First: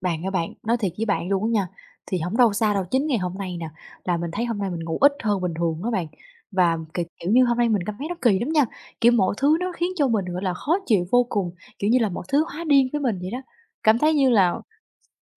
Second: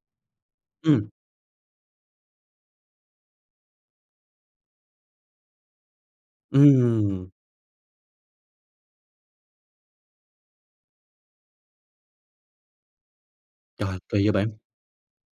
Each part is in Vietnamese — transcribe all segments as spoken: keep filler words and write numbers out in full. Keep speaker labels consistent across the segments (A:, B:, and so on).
A: Bạn ơi bạn, nói thiệt với
B: Ừm.
A: bạn luôn á nha, thì hổng đâu xa đâu, chính ngày hôm nay nè, là mình thấy hôm nay mình ngủ ít hơn bình thường á bạn. Và k
B: Ừm.
A: kiểu như, hôm nay mình cảm thấy nó kỳ lắm nha, kiểu, mọi thứ nó khiến cho mình, gọi là, khó chịu vô cùng, kiểu như là, mọi thứ hóa điên với mình vậy đó.
B: Trời,
A: Cảm thấy
B: kỳ
A: như
B: vậy bạn!
A: là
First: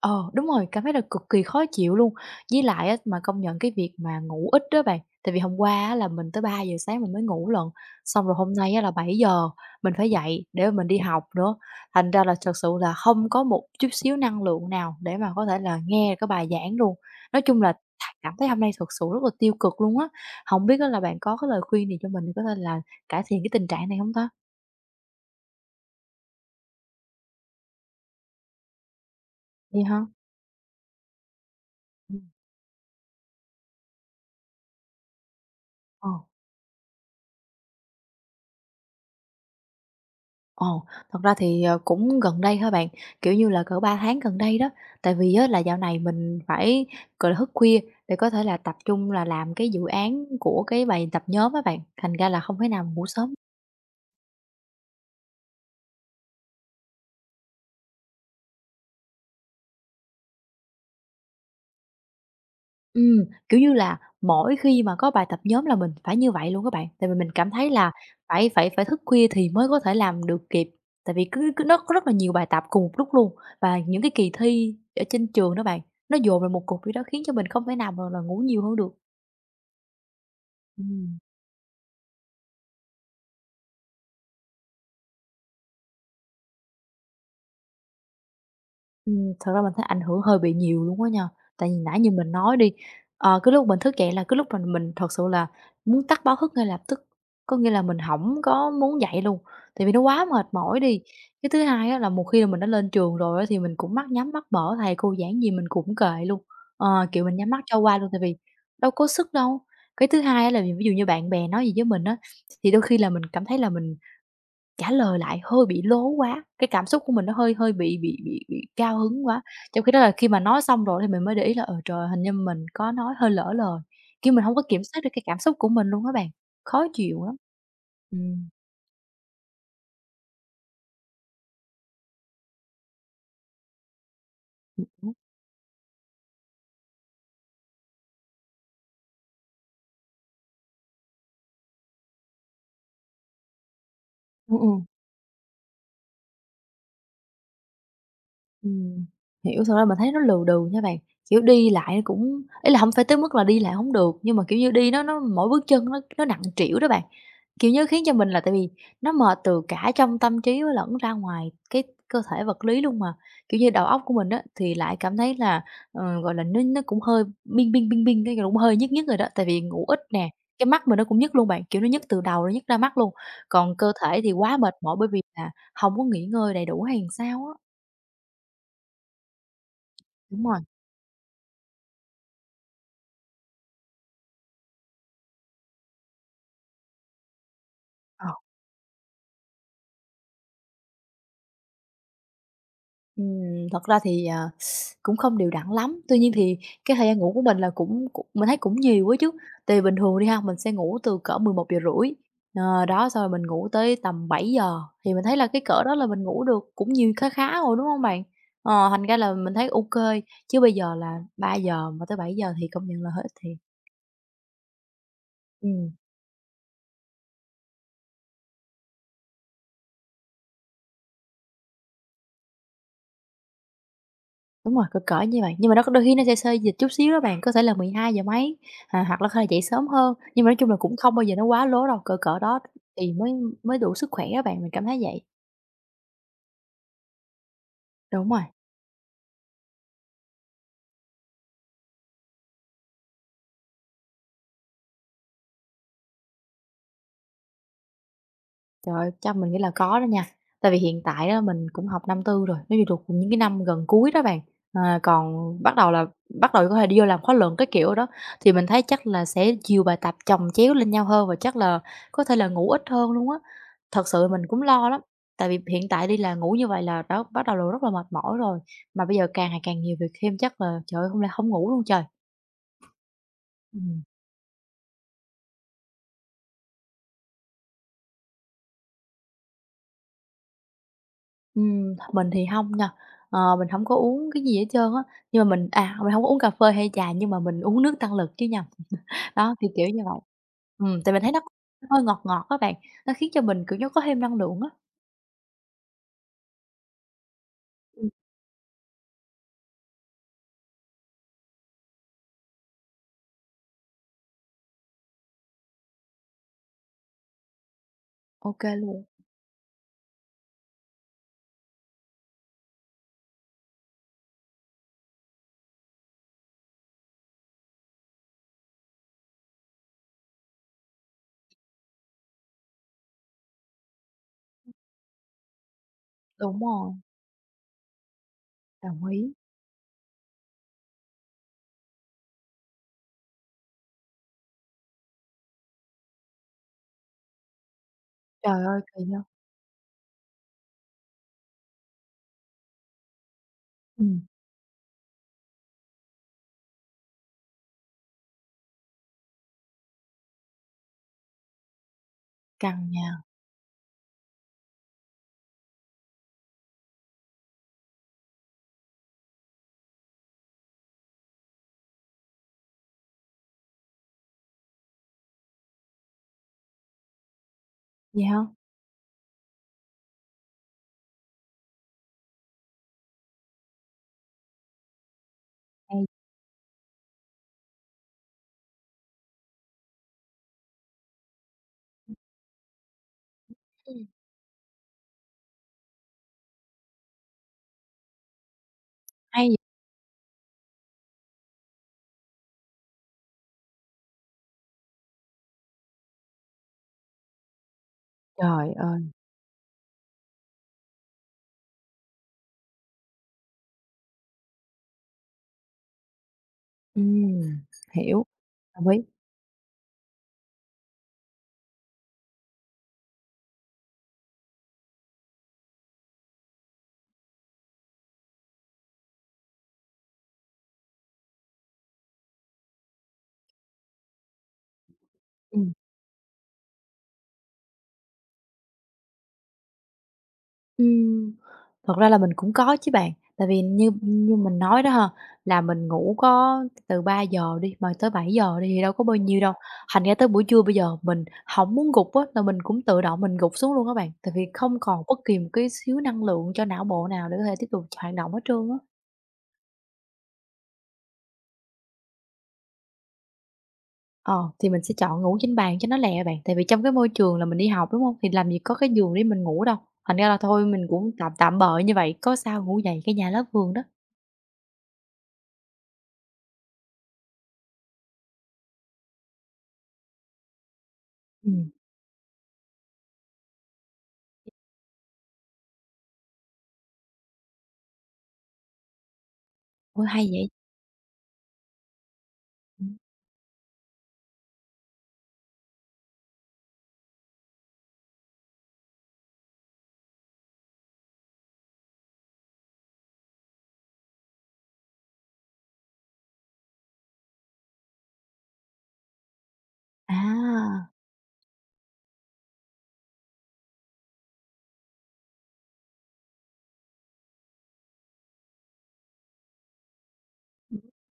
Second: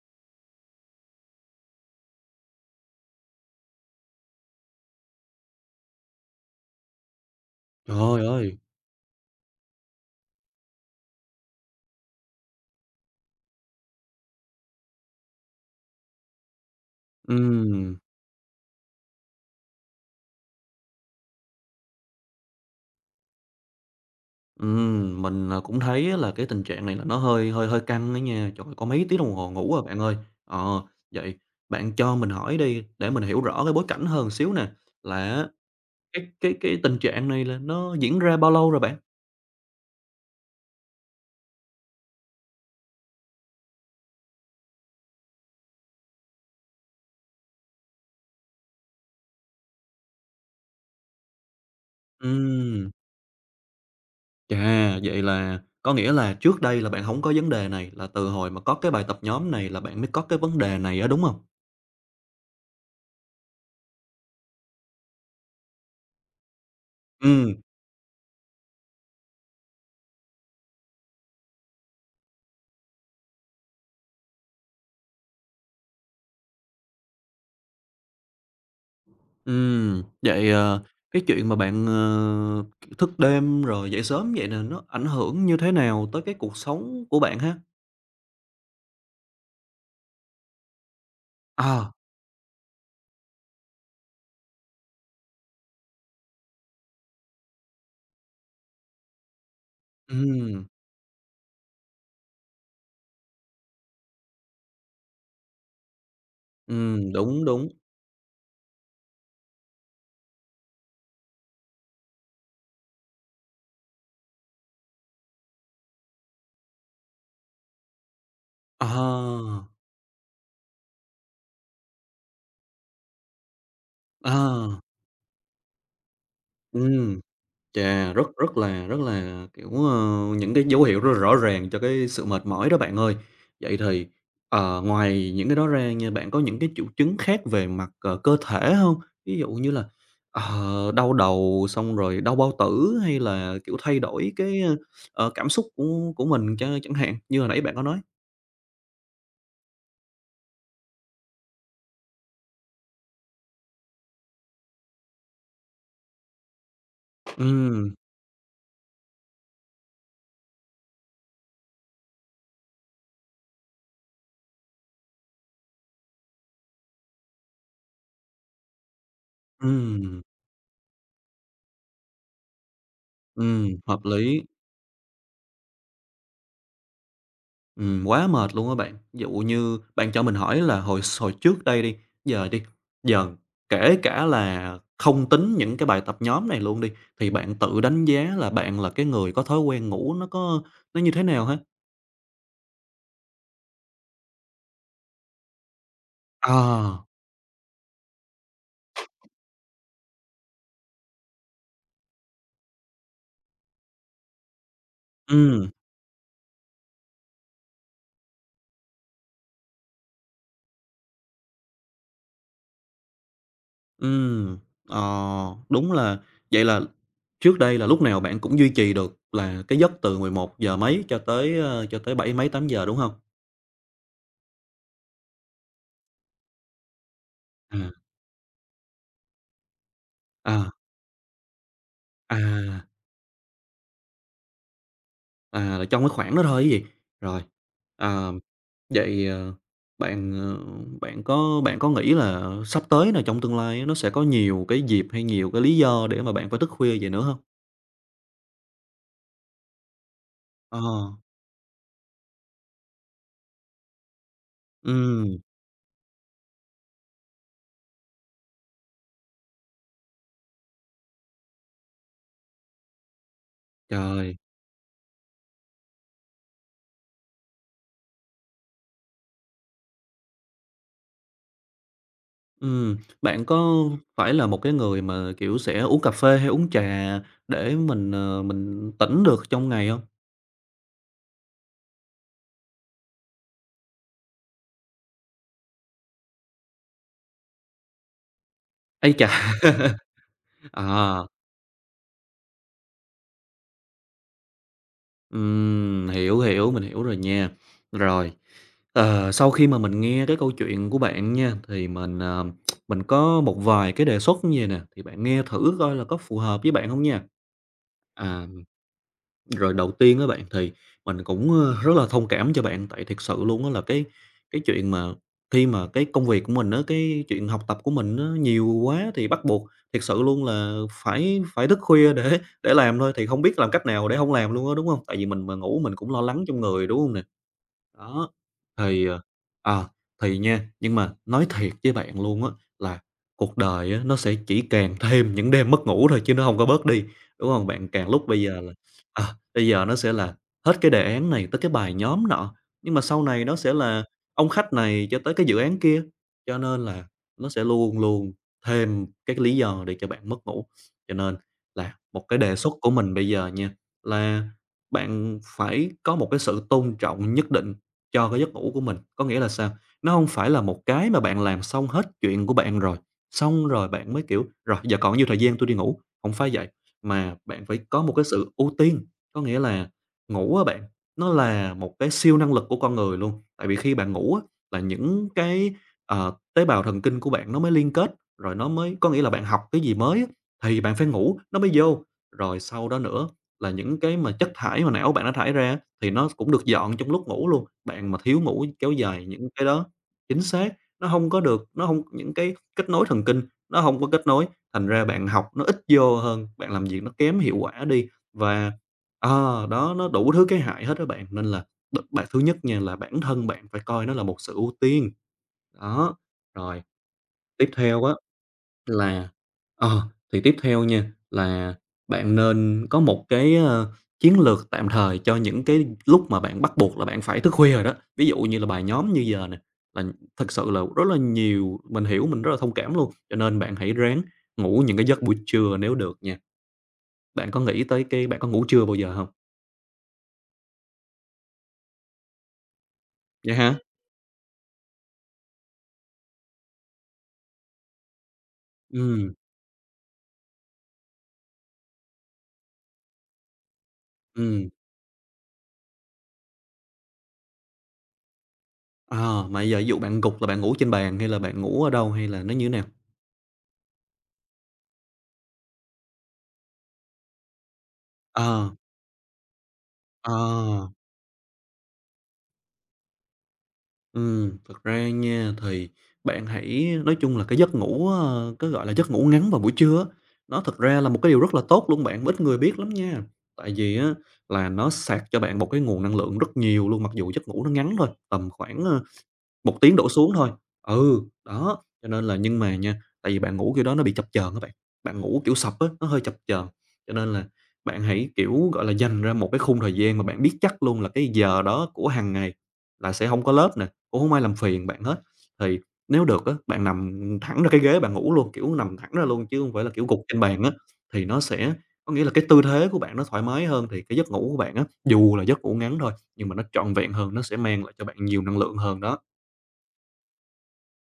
A: Ờ, đúng rồi, cảm thấy là cực kỳ khó chịu luôn. Với lại á, mà công nhận cái việc mà ngủ ít đó bạn, tại vì hôm qua á, là mình tới ba giờ sáng mình mới ngủ lận,
B: Trời
A: xong rồi hôm
B: ơi!
A: nay á, là bảy giờ mình phải dậy để mà mình đi học nữa. Thành ra là thật sự là không có một chút xíu năng lượng nào để mà có thể là nghe cái bài giảng luôn. Nói chung là
B: Ừm.
A: cảm thấy hôm nay thật sự rất là tiêu cực luôn á. Không biết á, là bạn có cái lời khuyên gì cho mình để có thể là cải thiện cái tình trạng này không ta?
B: Ừm. Mình, à, cũng thấy á là cái tình trạng này là nó hơi hơi hơi căng á nha, trời, có mấy tiếng đồng hồ ngủ à
A: Vậy hả?
B: bạn ơi. Ờ, Vậy bạn cho
A: Ừm,
B: mình hỏi đi, để mình hiểu rõ cái bối cảnh hơn xíu nè, là á
A: ờ.
B: cái cái cái tình trạng này là nó diễn ra bao lâu rồi bạn?
A: Ồ, thật ra thì, ờ, cũng gần đây thôi bạn, kiểu như là, cỡ ba tháng gần đây đó. Tại vì á là dạo này mình phải, gọi là, thức khuya để có thể là tập trung là làm cái dự án của cái bài tập nhóm á bạn, thành ra là không thể
B: Ừm.
A: nào ngủ sớm.
B: Chà, vậy là có nghĩa là trước đây là bạn hổng có vấn đề này, là từ hồi mà có cái bài tập nhóm này là bạn mới có cái vấn đề này á, đúng hông?
A: Ừm, kiểu như là, mỗi khi mà có bài tập nhóm là mình phải như vậy luôn các bạn, tại vì mình cảm
B: Ừm.
A: thấy là phải phải phải thức khuya thì mới có thể làm được kịp, tại vì cứ cứ nó có rất là nhiều bài tập cùng một lúc luôn. Và những cái kỳ thi ở trên trường đó bạn, nó dồn vào một cục vậy đó khiến cho mình không thể nào mà là ngủ nhiều hơn được.
B: Ừm, vậy, ờ,
A: Ừm.
B: cái chuyện mà bạn, ờ, thức đêm rồi dậy sớm vậy nè, nó ảnh hưởng như thế nào tới cái cuộc sống của bạn ha?
A: Ừm, thật ra mình thấy ảnh hưởng hơi bị nhiều luôn á nha. Tại vì
B: À.
A: nãy như mình nói đi, ờ, cái lúc mình thức dậy là cái lúc mà mình thật sự là muốn tắt báo thức ngay lập tức, có nghĩa là mình hổng có muốn dậy luôn, tại vì nó quá mệt
B: Ừm.
A: mỏi đi. Cái thứ hai á là một khi là mình đã lên trường rồi á thì mình cũng mắt nhắm mắt mở, thầy cô giảng gì mình cũng kệ luôn, ờ,
B: Ừm,
A: kiểu, mình
B: đúng,
A: nhắm mắt
B: đúng.
A: cho qua luôn, tại vì đâu có sức đâu. Cái thứ hai á là ví dụ như bạn bè nói gì với mình á, thì đôi khi là mình cảm thấy là mình trả lời lại hơi bị lố quá, cái cảm xúc của mình nó hơi hơi bị bị bị bị cao hứng quá.
B: À.
A: Trong khi đó là khi mà nói xong rồi thì mình mới để ý là, ờ, trời, hình như mình có nói hơi lỡ lời, kiểu, mình không có
B: À.
A: kiểm soát được cái cảm xúc của mình luôn các bạn, khó
B: Ừm.
A: chịu lắm.
B: Chà, rất
A: Ừm,
B: rất là rất là, kiểu, ờ, những cái dấu hiệu rất là rõ ràng cho cái sự mệt mỏi đó bạn ơi. Vậy thì, ờ, ngoài những cái đó ra nha, bạn có những cái triệu chứng khác về mặt, ờ, cơ thể không? Ví dụ như là, ờ, đau đầu xong rồi đau bao tử hay là, kiểu, thay đổi
A: Ừ,
B: cái,
A: ừ.
B: ờ, cảm xúc của của mình ch chẳng hạn, như hồi nãy bạn có nói.
A: Ừm, hiểu, thật ra mình thấy nó lừ đừ nha bạn, kiểu, đi lại cũng ý là không phải tới mức là đi lại không được, nhưng mà, kiểu như, đi nó nó mỗi bước chân nó nó nặng trĩu đó bạn. Kiểu như,
B: Ừm.
A: khiến cho mình là tại vì nó mệt từ cả trong tâm trí với lẫn ra ngoài cái cơ thể vật lý luôn mà. Kiểu như, đầu óc của mình á thì lại cảm thấy là, ờ, gọi là, nó nó cũng hơi bing, bing, bing, bing, cái cũng hơi nhức nhức rồi đó, tại vì ngủ ít
B: Ừm.
A: nè, cái mắt mình nó cũng nhức luôn bạn, kiểu, nó nhức từ đầu nó nhức ra mắt luôn, còn
B: Ừm,
A: cơ
B: hợp
A: thể thì
B: lý.
A: quá mệt mỏi bởi vì là không có nghỉ ngơi đầy đủ hay làm sao á.
B: Ừm, quá mệt luôn á bạn. Ví dụ như bạn cho mình
A: Đúng
B: hỏi
A: rồi,
B: là hồi hồi trước đây đi, giờ đi, giờ kể cả là không tính những cái bài tập nhóm này luôn đi, thì bạn tự đánh giá
A: ờ.
B: là bạn là cái người có thói quen ngủ nó có nó như thế nào ha?
A: Ừm, thật ra thì, à, cũng không đều đặn lắm, tuy nhiên thì
B: Ờ.
A: cái thời gian ngủ của mình là cũng cũng mình thấy cũng nhiều quá chứ. Tại vì bình thường đi ha, mình sẽ ngủ từ cỡ mười một giờ rưỡi, ờ, đó, xong rồi mình ngủ tới tầm bảy giờ thì mình thấy là cái
B: Ừm.
A: cỡ đó là mình ngủ được cũng nhiều khá khá rồi, đúng không bạn? Ờ, thành ra là mình thấy ok chứ bây giờ là ba giờ mà tới bảy giờ thì công nhận là hết thiệt.
B: Ừm, ờ,
A: Ừm.
B: đúng là vậy là trước đây là lúc nào bạn cũng duy trì được là cái giấc từ mười một giờ mấy cho tới, ơ, cho tới bảy mấy tám giờ đúng không?
A: Đúng rồi, cỡ cỡ như vậy, nhưng mà nó có đôi khi nó sẽ xê dịch chút xíu đó bạn, có thể là
B: À.
A: mười hai giờ mấy, à, hoặc là có thể dậy sớm hơn, nhưng mà nói
B: À.
A: chung là cũng không bao giờ nó quá lố đâu, cỡ cỡ đó
B: À.
A: thì mới mới đủ sức khỏe á bạn, mình cảm thấy vậy.
B: À, là trong cái khoảng đó thôi chứ gì? Rồi.
A: Đúng
B: À.
A: rồi.
B: Vậy, ờ, bạn, ờ, bạn có bạn có nghĩ là sắp tới là trong tương lai á, nó sẽ có nhiều cái dịp hay nhiều cái lý do để mà bạn phải thức khuya vậy nữa không?
A: Trời ơi, chắc mình nghĩ là có đó nha. Tại vì
B: Ờ.
A: hiện tại đó mình cũng học năm tư rồi, nếu như thuộc những cái năm gần cuối đó bạn, à, còn
B: Ừm.
A: bắt đầu là bắt đầu có thể đi vô làm khóa luận cái kiểu đó, thì mình thấy chắc là sẽ nhiều bài tập chồng chéo lên nhau hơn và chắc là có thể là ngủ ít hơn luôn á. Thật sự
B: Trời.
A: mình cũng lo lắm, tại vì hiện tại đi là ngủ như vậy là đã bắt đầu là rất là mệt mỏi rồi, mà bây giờ càng ngày càng nhiều việc thêm chắc là trời ơi, hôm nay hổng ngủ luôn trời.
B: Ừm. Bạn có
A: Ừm.
B: phải là một cái người mà, kiểu, sẽ uống cà phê hay uống trà để mình, ờ, mình tỉnh được trong ngày không?
A: Ừm, mình thì hông nha, ờ, mình hổng có uống cái gì hết trơn á, nhưng mà mình à, mình hông có uống cà phê hay trà nhưng mà mình uống nước tăng lực chứ nhầm,
B: Ây chà!
A: đó, kiểu, kiểu như vậy. Ừm, tại mình
B: Ờ.
A: thấy nó nó hơi ngọt ngọt á bạn, nó khiến cho mình, kiểu, nó có thêm năng lượng á.
B: Ừm, hiểu, hiểu, mình hiểu rồi nha.
A: Ừm,
B: Rồi, ờ, sau khi mà mình nghe cái câu chuyện của bạn nha, thì mình, ờ, mình có một vài cái đề xuất như vầy nè, thì bạn nghe thử coi là có phù hợp với bạn không nha. À,
A: ô kê luôn,
B: rồi đầu tiên á bạn, thì mình cũng, ơ, rất là thông cảm cho bạn, tại thực sự luôn á là cái cái chuyện mà khi mà cái công việc của mình á, cái chuyện học tập của mình nó nhiều quá thì bắt buộc thực sự luôn là phải phải thức khuya để để làm thôi, thì không biết làm cách nào để không làm luôn á, đúng hông? Tại vì mình mà ngủ mình cũng lo lắng
A: đúng
B: trong người,
A: rồi,
B: đúng hông nè? Đó,
A: đồng
B: thì, ờ
A: ý.
B: ờ, thì nha nhưng mà nói thiệt với bạn luôn á là cuộc đời á, nó sẽ chỉ càng thêm những đêm mất ngủ thôi chứ nó hông có bớt đi, đúng hông? Bạn càng lúc bây giờ
A: Trời
B: là,
A: ơi, kỳ ha,
B: à, bây giờ nó sẽ là hết cái đề án này tới cái bài nhóm nọ, nhưng mà sau này nó sẽ là
A: ừm,
B: ông khách này cho tới cái dự án kia, cho nên là nó sẽ luôn luôn thêm cái lý do để cho bạn mất ngủ. Cho nên là một cái đề xuất
A: căng
B: của
A: nha.
B: mình bây giờ nha, là bạn phải có một cái sự tôn trọng nhất định cho cái giấc ngủ của mình. Có nghĩa là sao? Nó không phải là một cái mà bạn làm xong hết chuyện của bạn rồi, xong rồi bạn mới, kiểu, "Rồi, giờ còn nhiêu thời gian tôi đi ngủ." Không phải vậy, mà bạn phải có một cái
A: Vậy hả?
B: sự ưu tiên. Có nghĩa là ngủ á bạn, nó là một cái siêu năng lực của con người luôn. Tại vì khi bạn ngủ á, là những cái,
A: Hay.
B: ờ, tế bào thần kinh của bạn nó mới liên kết, rồi nó mới có nghĩa là bạn học cái gì mới á, thì bạn phải ngủ nó mới vô. Rồi sau đó nữa là những
A: Ừm.
B: cái mà chất thải mà não bạn nó thải ra thì nó cũng được dọn trong lúc ngủ luôn. Bạn mà thiếu ngủ kéo dài những
A: Hay vậy
B: cái đó chính xác, nó không có được nó không những cái kết nối thần kinh nó không có kết nối, thành ra bạn học nó ít vô hơn, bạn làm việc nó kém hiệu quả đi và
A: trời ơi,
B: ờ, đó, nó đủ thứ cái hại hết á bạn. Nên là đ bạn thứ nhất nha là bản thân bạn phải coi nó là một sự ưu tiên. Đó, rồi
A: ừm,
B: tiếp theo á
A: hiểu, đồng ý.
B: là ờ, thì tiếp theo nha, là bạn nên có một cái, ơ, chiến lược tạm thời cho những cái lúc mà bạn bắt buộc là bạn phải thức khuya rồi đó. Ví dụ như là bài nhóm như giờ nè, là thực sự là rất là nhiều mình hiểu, mình rất là thông cảm luôn, cho nên bạn hãy ráng ngủ những cái giấc buổi
A: Ừm.
B: trưa nếu được nha. Bạn có nghĩ tới cái bạn có ngủ trưa bao giờ không?
A: Ừm, thật ra là mình cũng có chứ bạn, tại
B: Vậy
A: vì
B: hả?
A: như như mình nói đó ha, là mình ngủ có từ ba giờ đi, mà tới bảy giờ đi thì đâu có bao
B: Ừm.
A: nhiêu đâu, thành ra tới buổi trưa bây giờ mình không muốn gục á, là mình cũng tự động mình gục xuống luôn các bạn, tại vì
B: Ừm,
A: không còn bất kỳ một cái xíu năng lượng cho não bộ nào để có thể tiếp tục hoạt động hết trơn á.
B: à mà giờ ví dụ bạn gục là bạn ngủ trên bàn hay là bạn ngủ ở đâu hay là nó như thế nào?
A: Ờ, thì mình sẽ chọn ngủ trên bàn cho nó lẹ bạn, tại vì trong cái môi trường là mình đi học, đúng không? Thì làm gì
B: Ờ.
A: có cái giường để mình ngủ đâu, thành ra
B: Ờ.
A: là thôi mình cũng tạm tạm bợ như vậy, có sao ngủ dậy cái nhà lớp vườn đó.
B: Ừm, thật ra nha, thì bạn hãy nói chung là cái giấc ngủ, ờ, cái, gọi là, giấc ngủ ngắn vào buổi trưa á, nó thật ra là một cái điều rất là
A: Ừm,
B: tốt luôn bạn, mà ít người biết lắm nha. Tại vì á là nó sạc cho bạn một cái nguồn năng lượng rất nhiều luôn, mặc dù giấc ngủ nó ngắn thôi, tầm khoảng, ờ, một tiếng
A: ôi,
B: đổ
A: hay
B: xuống thôi.
A: vậy!
B: Ừ, đó, cho nên là nhưng mà nha, tại vì bạn ngủ kiểu đó nó bị chập chờn các bạn, bạn ngủ kiểu sập á, nó hơi chập chờn, cho nên là bạn hãy, kiểu, gọi là, dành ra một cái khung thời gian mà bạn biết chắc luôn là cái giờ đó của hàng ngày là sẽ không có lớp nè, cũng hông ai làm phiền bạn hết. Thì nếu được á, bạn nằm thẳng ra cái ghế bạn ngủ luôn, kiểu, nằm thẳng ra luôn chứ không phải là, kiểu, gục trên bàn á,
A: À,
B: thì nó sẽ có nghĩa là cái tư thế của bạn nó thoải mái hơn, thì cái giấc ngủ của bạn á, dù là giấc ngủ ngắn thôi, nhưng mà nó trọn vẹn hơn, nó sẽ mang lại cho bạn nhiều năng lượng hơn đó.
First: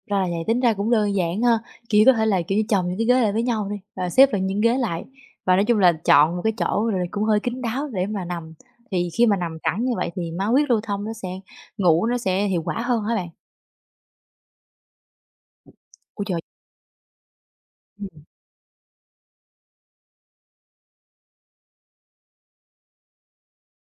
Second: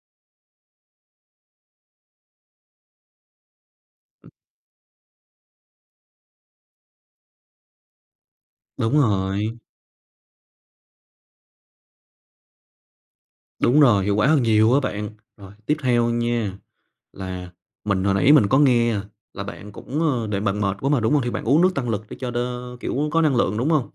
A: ra là vậy, tính ra cũng đơn giản ha, kiểu, có thể là, kiểu như, chồng những cái ghế lại với nhau đi, và xếp lại những ghế lại, và nói chung là chọn một cái chỗ rồi cũng hơi kín đáo để mà nằm.
B: Đúng
A: Thì khi mà
B: rồi,
A: nằm thẳng như vậy thì máu huyết lưu thông nó sẽ ngủ nó sẽ hiệu quả hơn hả bạn?
B: đúng rồi, hiệu quả hơn nhiều á bạn. Rồi, tiếp theo
A: Ôi trời!
B: nha, là mình hồi
A: Ừm,
B: nãy mình có nghe là bạn cũng, ơ, để bạn mệt quá mà, đúng không? Thì bạn uống nước tăng lực để cho đơ kiểu, có năng lượng, đúng không?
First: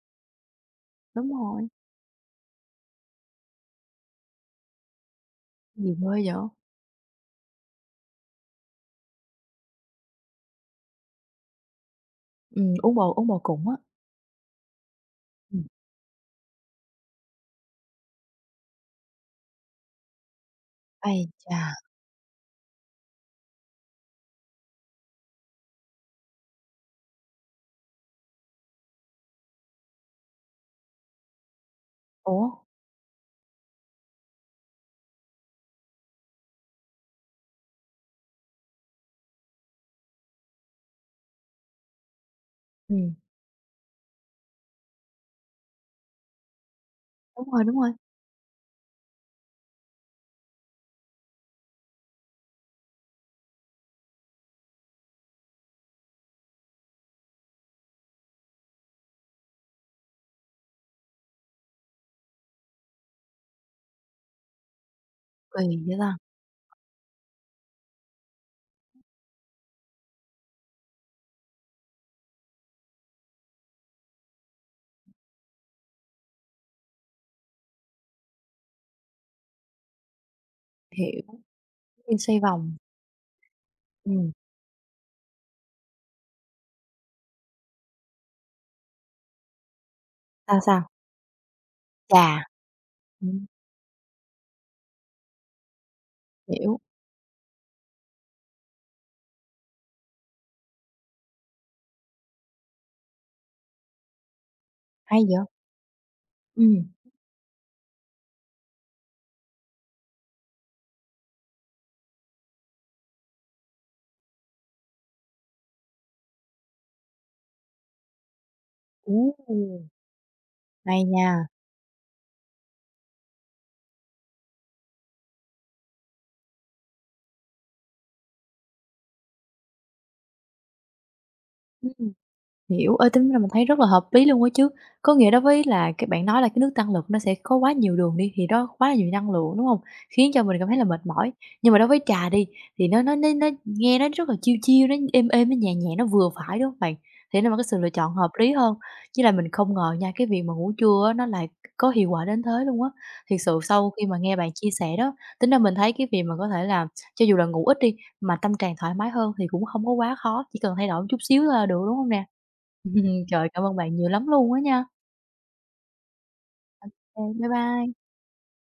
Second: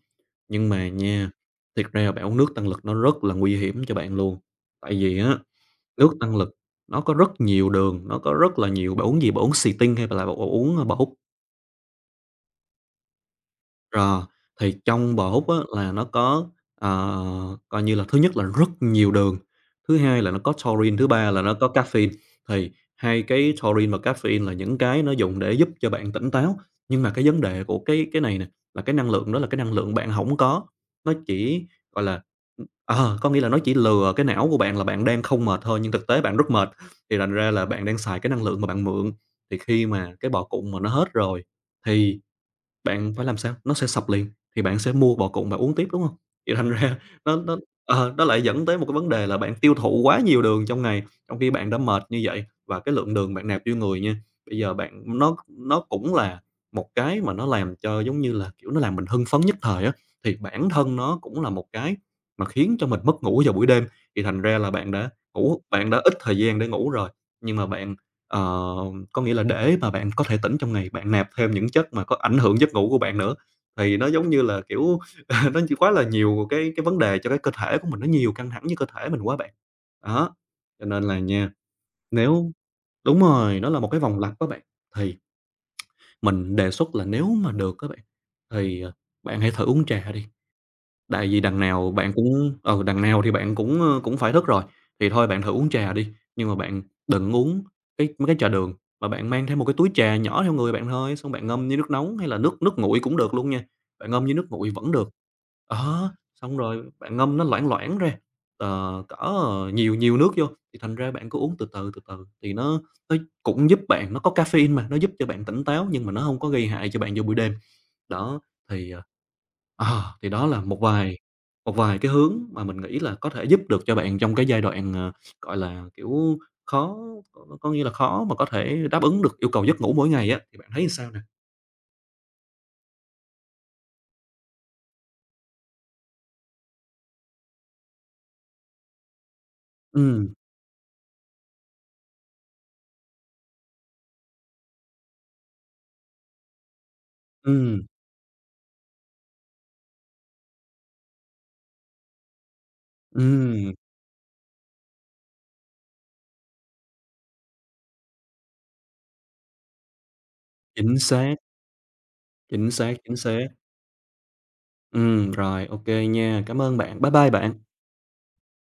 B: Nhưng mà nha,
A: đúng rồi,
B: thiệt ra là bạn uống nước tăng lực nó rất là nguy hiểm cho bạn luôn. Tại vì á,
A: gì
B: nước
A: ghê vậy?
B: tăng lực nó có rất nhiều đường, nó có rất là nhiều bạn uống gì? Bạn uống xì tinh hay là bạn uống bột?
A: Ừm, uống bồ uống bồ củng á.
B: Rồi, thì trong bò húc á
A: Ừm,
B: là nó có, ờ, coi như là thứ nhất là rất nhiều đường, thứ hai là nó có taurine, thứ
A: ây
B: ba là nó
A: chà,
B: có caffeine. Thì hai cái taurine và caffeine là những cái nó dùng để giúp cho bạn tỉnh táo, nhưng mà cái vấn đề của cái cái này nè, là cái năng lượng đó là cái năng lượng bạn hổng có, nó chỉ, gọi là,
A: ủa?
B: ừm, ờ, có nghĩa là nó chỉ lừa cái não của bạn là bạn đang không mệt thôi, nhưng thực tế bạn rất mệt, thì thành ra là bạn đang xài cái năng lượng mà bạn mượn. Thì khi mà cái bò cụm mà nó hết rồi thì bạn
A: Ừm,
B: phải làm sao? Nó sẽ sập liền, thì bạn sẽ mua bò cụm bạn uống tiếp, đúng hông? Thì thành ra nó
A: đúng
B: nó
A: rồi, đúng rồi,
B: ờ, nó lại dẫn tới một cái vấn đề là bạn tiêu thụ quá nhiều đường trong ngày, trong khi bạn đã mệt như vậy và cái lượng đường bạn nạp vô người nha, bây giờ bạn nó nó cũng là một cái mà nó làm cho, giống như là, kiểu, nó làm mình hưng phấn nhất thời á, thì bản thân nó cũng là một cái mà khiến cho mình mất ngủ vào buổi đêm. Thì thành ra là bạn đã ngủ
A: kỳ
B: bạn
A: vậy
B: đã ít
A: ta,
B: thời gian để ngủ rồi, nhưng mà bạn, ờ có nghĩa là để mà bạn có thể tỉnh trong ngày, bạn nạp thêm những chất mà có ảnh hưởng giấc ngủ của bạn nữa, thì nó giống như là, kiểu, nó chỉ quá là nhiều cái cái vấn đề cho cái cơ thể của mình, nó nhiều căng thẳng với cơ thể mình quá bạn. Đó, cho nên là
A: hiểu,
B: nha,
A: như xoay
B: nếu
A: vòng.
B: đúng rồi, nó là một cái vòng
A: Ừm,
B: lặp các bạn, thì mình đề xuất là nếu mà được các bạn, thì, ờ, bạn hãy thử uống trà đi.
A: sao, sao?
B: Tại vì đằng nào bạn
A: Chà,
B: cũng ừ, đằng nào thì
A: ừm,
B: bạn cũng, ơ, cũng phải thức rồi, thì thôi bạn thử uống trà đi, nhưng mà
A: hiểu,
B: bạn đừng uống cái mấy cái trà đường, mà bạn mang theo một cái túi trà nhỏ theo người bạn thôi, xong bạn ngâm với nước nóng hay là nước nước nguội cũng được luôn nha, bạn ngâm với nước nguội vẫn được.
A: hay vậy?
B: Đó, xong
A: Ừ,
B: rồi bạn ngâm nó loãng loãng ra, ờ, cỡ, ờ, nhiều nhiều nước vô, thì thành ra bạn cứ uống từ từ, từ từ thì nó nó cũng giúp bạn, nó có caffeine mà, nó giúp cho bạn tỉnh táo nhưng mà nó hông có gây hại cho bạn vào buổi đêm. Đó, thì, ờ
A: ú.
B: Ờ, thì đó là một
A: Hay
B: vài
A: nha.
B: một vài cái hướng mà mình nghĩ là có thể giúp được cho bạn trong cái giai đoạn, ờ, gọi là, kiểu, khó có có nghĩa là khó mà có thể đáp ứng được yêu cầu giấc ngủ mỗi ngày á, thì bạn thấy sao nè?
A: Ừm. Hiểu, ơi tính ra mình thấy rất là hợp lý luôn á chứ. Có nghĩa đối với là cái bạn nói là cái nước tăng lực nó sẽ có quá nhiều đường đi, thì đó quá là nhiều năng lượng, đúng không? Khiến
B: Ừm.
A: cho mình cảm thấy là mệt mỏi. Nhưng mà đối với trà đi, thì nó nó nó nó nghe nó rất là chiêu chiêu nó êm êm, nó nhẹ nhẹ, nó vừa phải, đúng không bạn? Thế nên là cái sự
B: Ừm.
A: lựa chọn hợp lý hơn. Chứ là mình không ngờ nha, cái việc mà ngủ trưa á, nó lại có hiệu quả đến thế luôn á. Thiệt sự
B: Ừm,
A: sau khi mà nghe bạn chia sẻ đó, tính ra mình thấy cái việc mà có thể là cho dù là ngủ ít đi, mà tâm trạng thoải mái hơn thì cũng không có quá khó, chỉ cần thay
B: chính
A: đổi một chút
B: xác,
A: xíu thôi là được, đúng không nè?
B: chính xác, chính xác.
A: Trời, cảm ơn bạn nhiều lắm luôn á nha.
B: Ừm, rồi, ô kê nha. Cảm ơn bạn. Bye
A: Ô
B: bye
A: bye
B: bạn.
A: bye.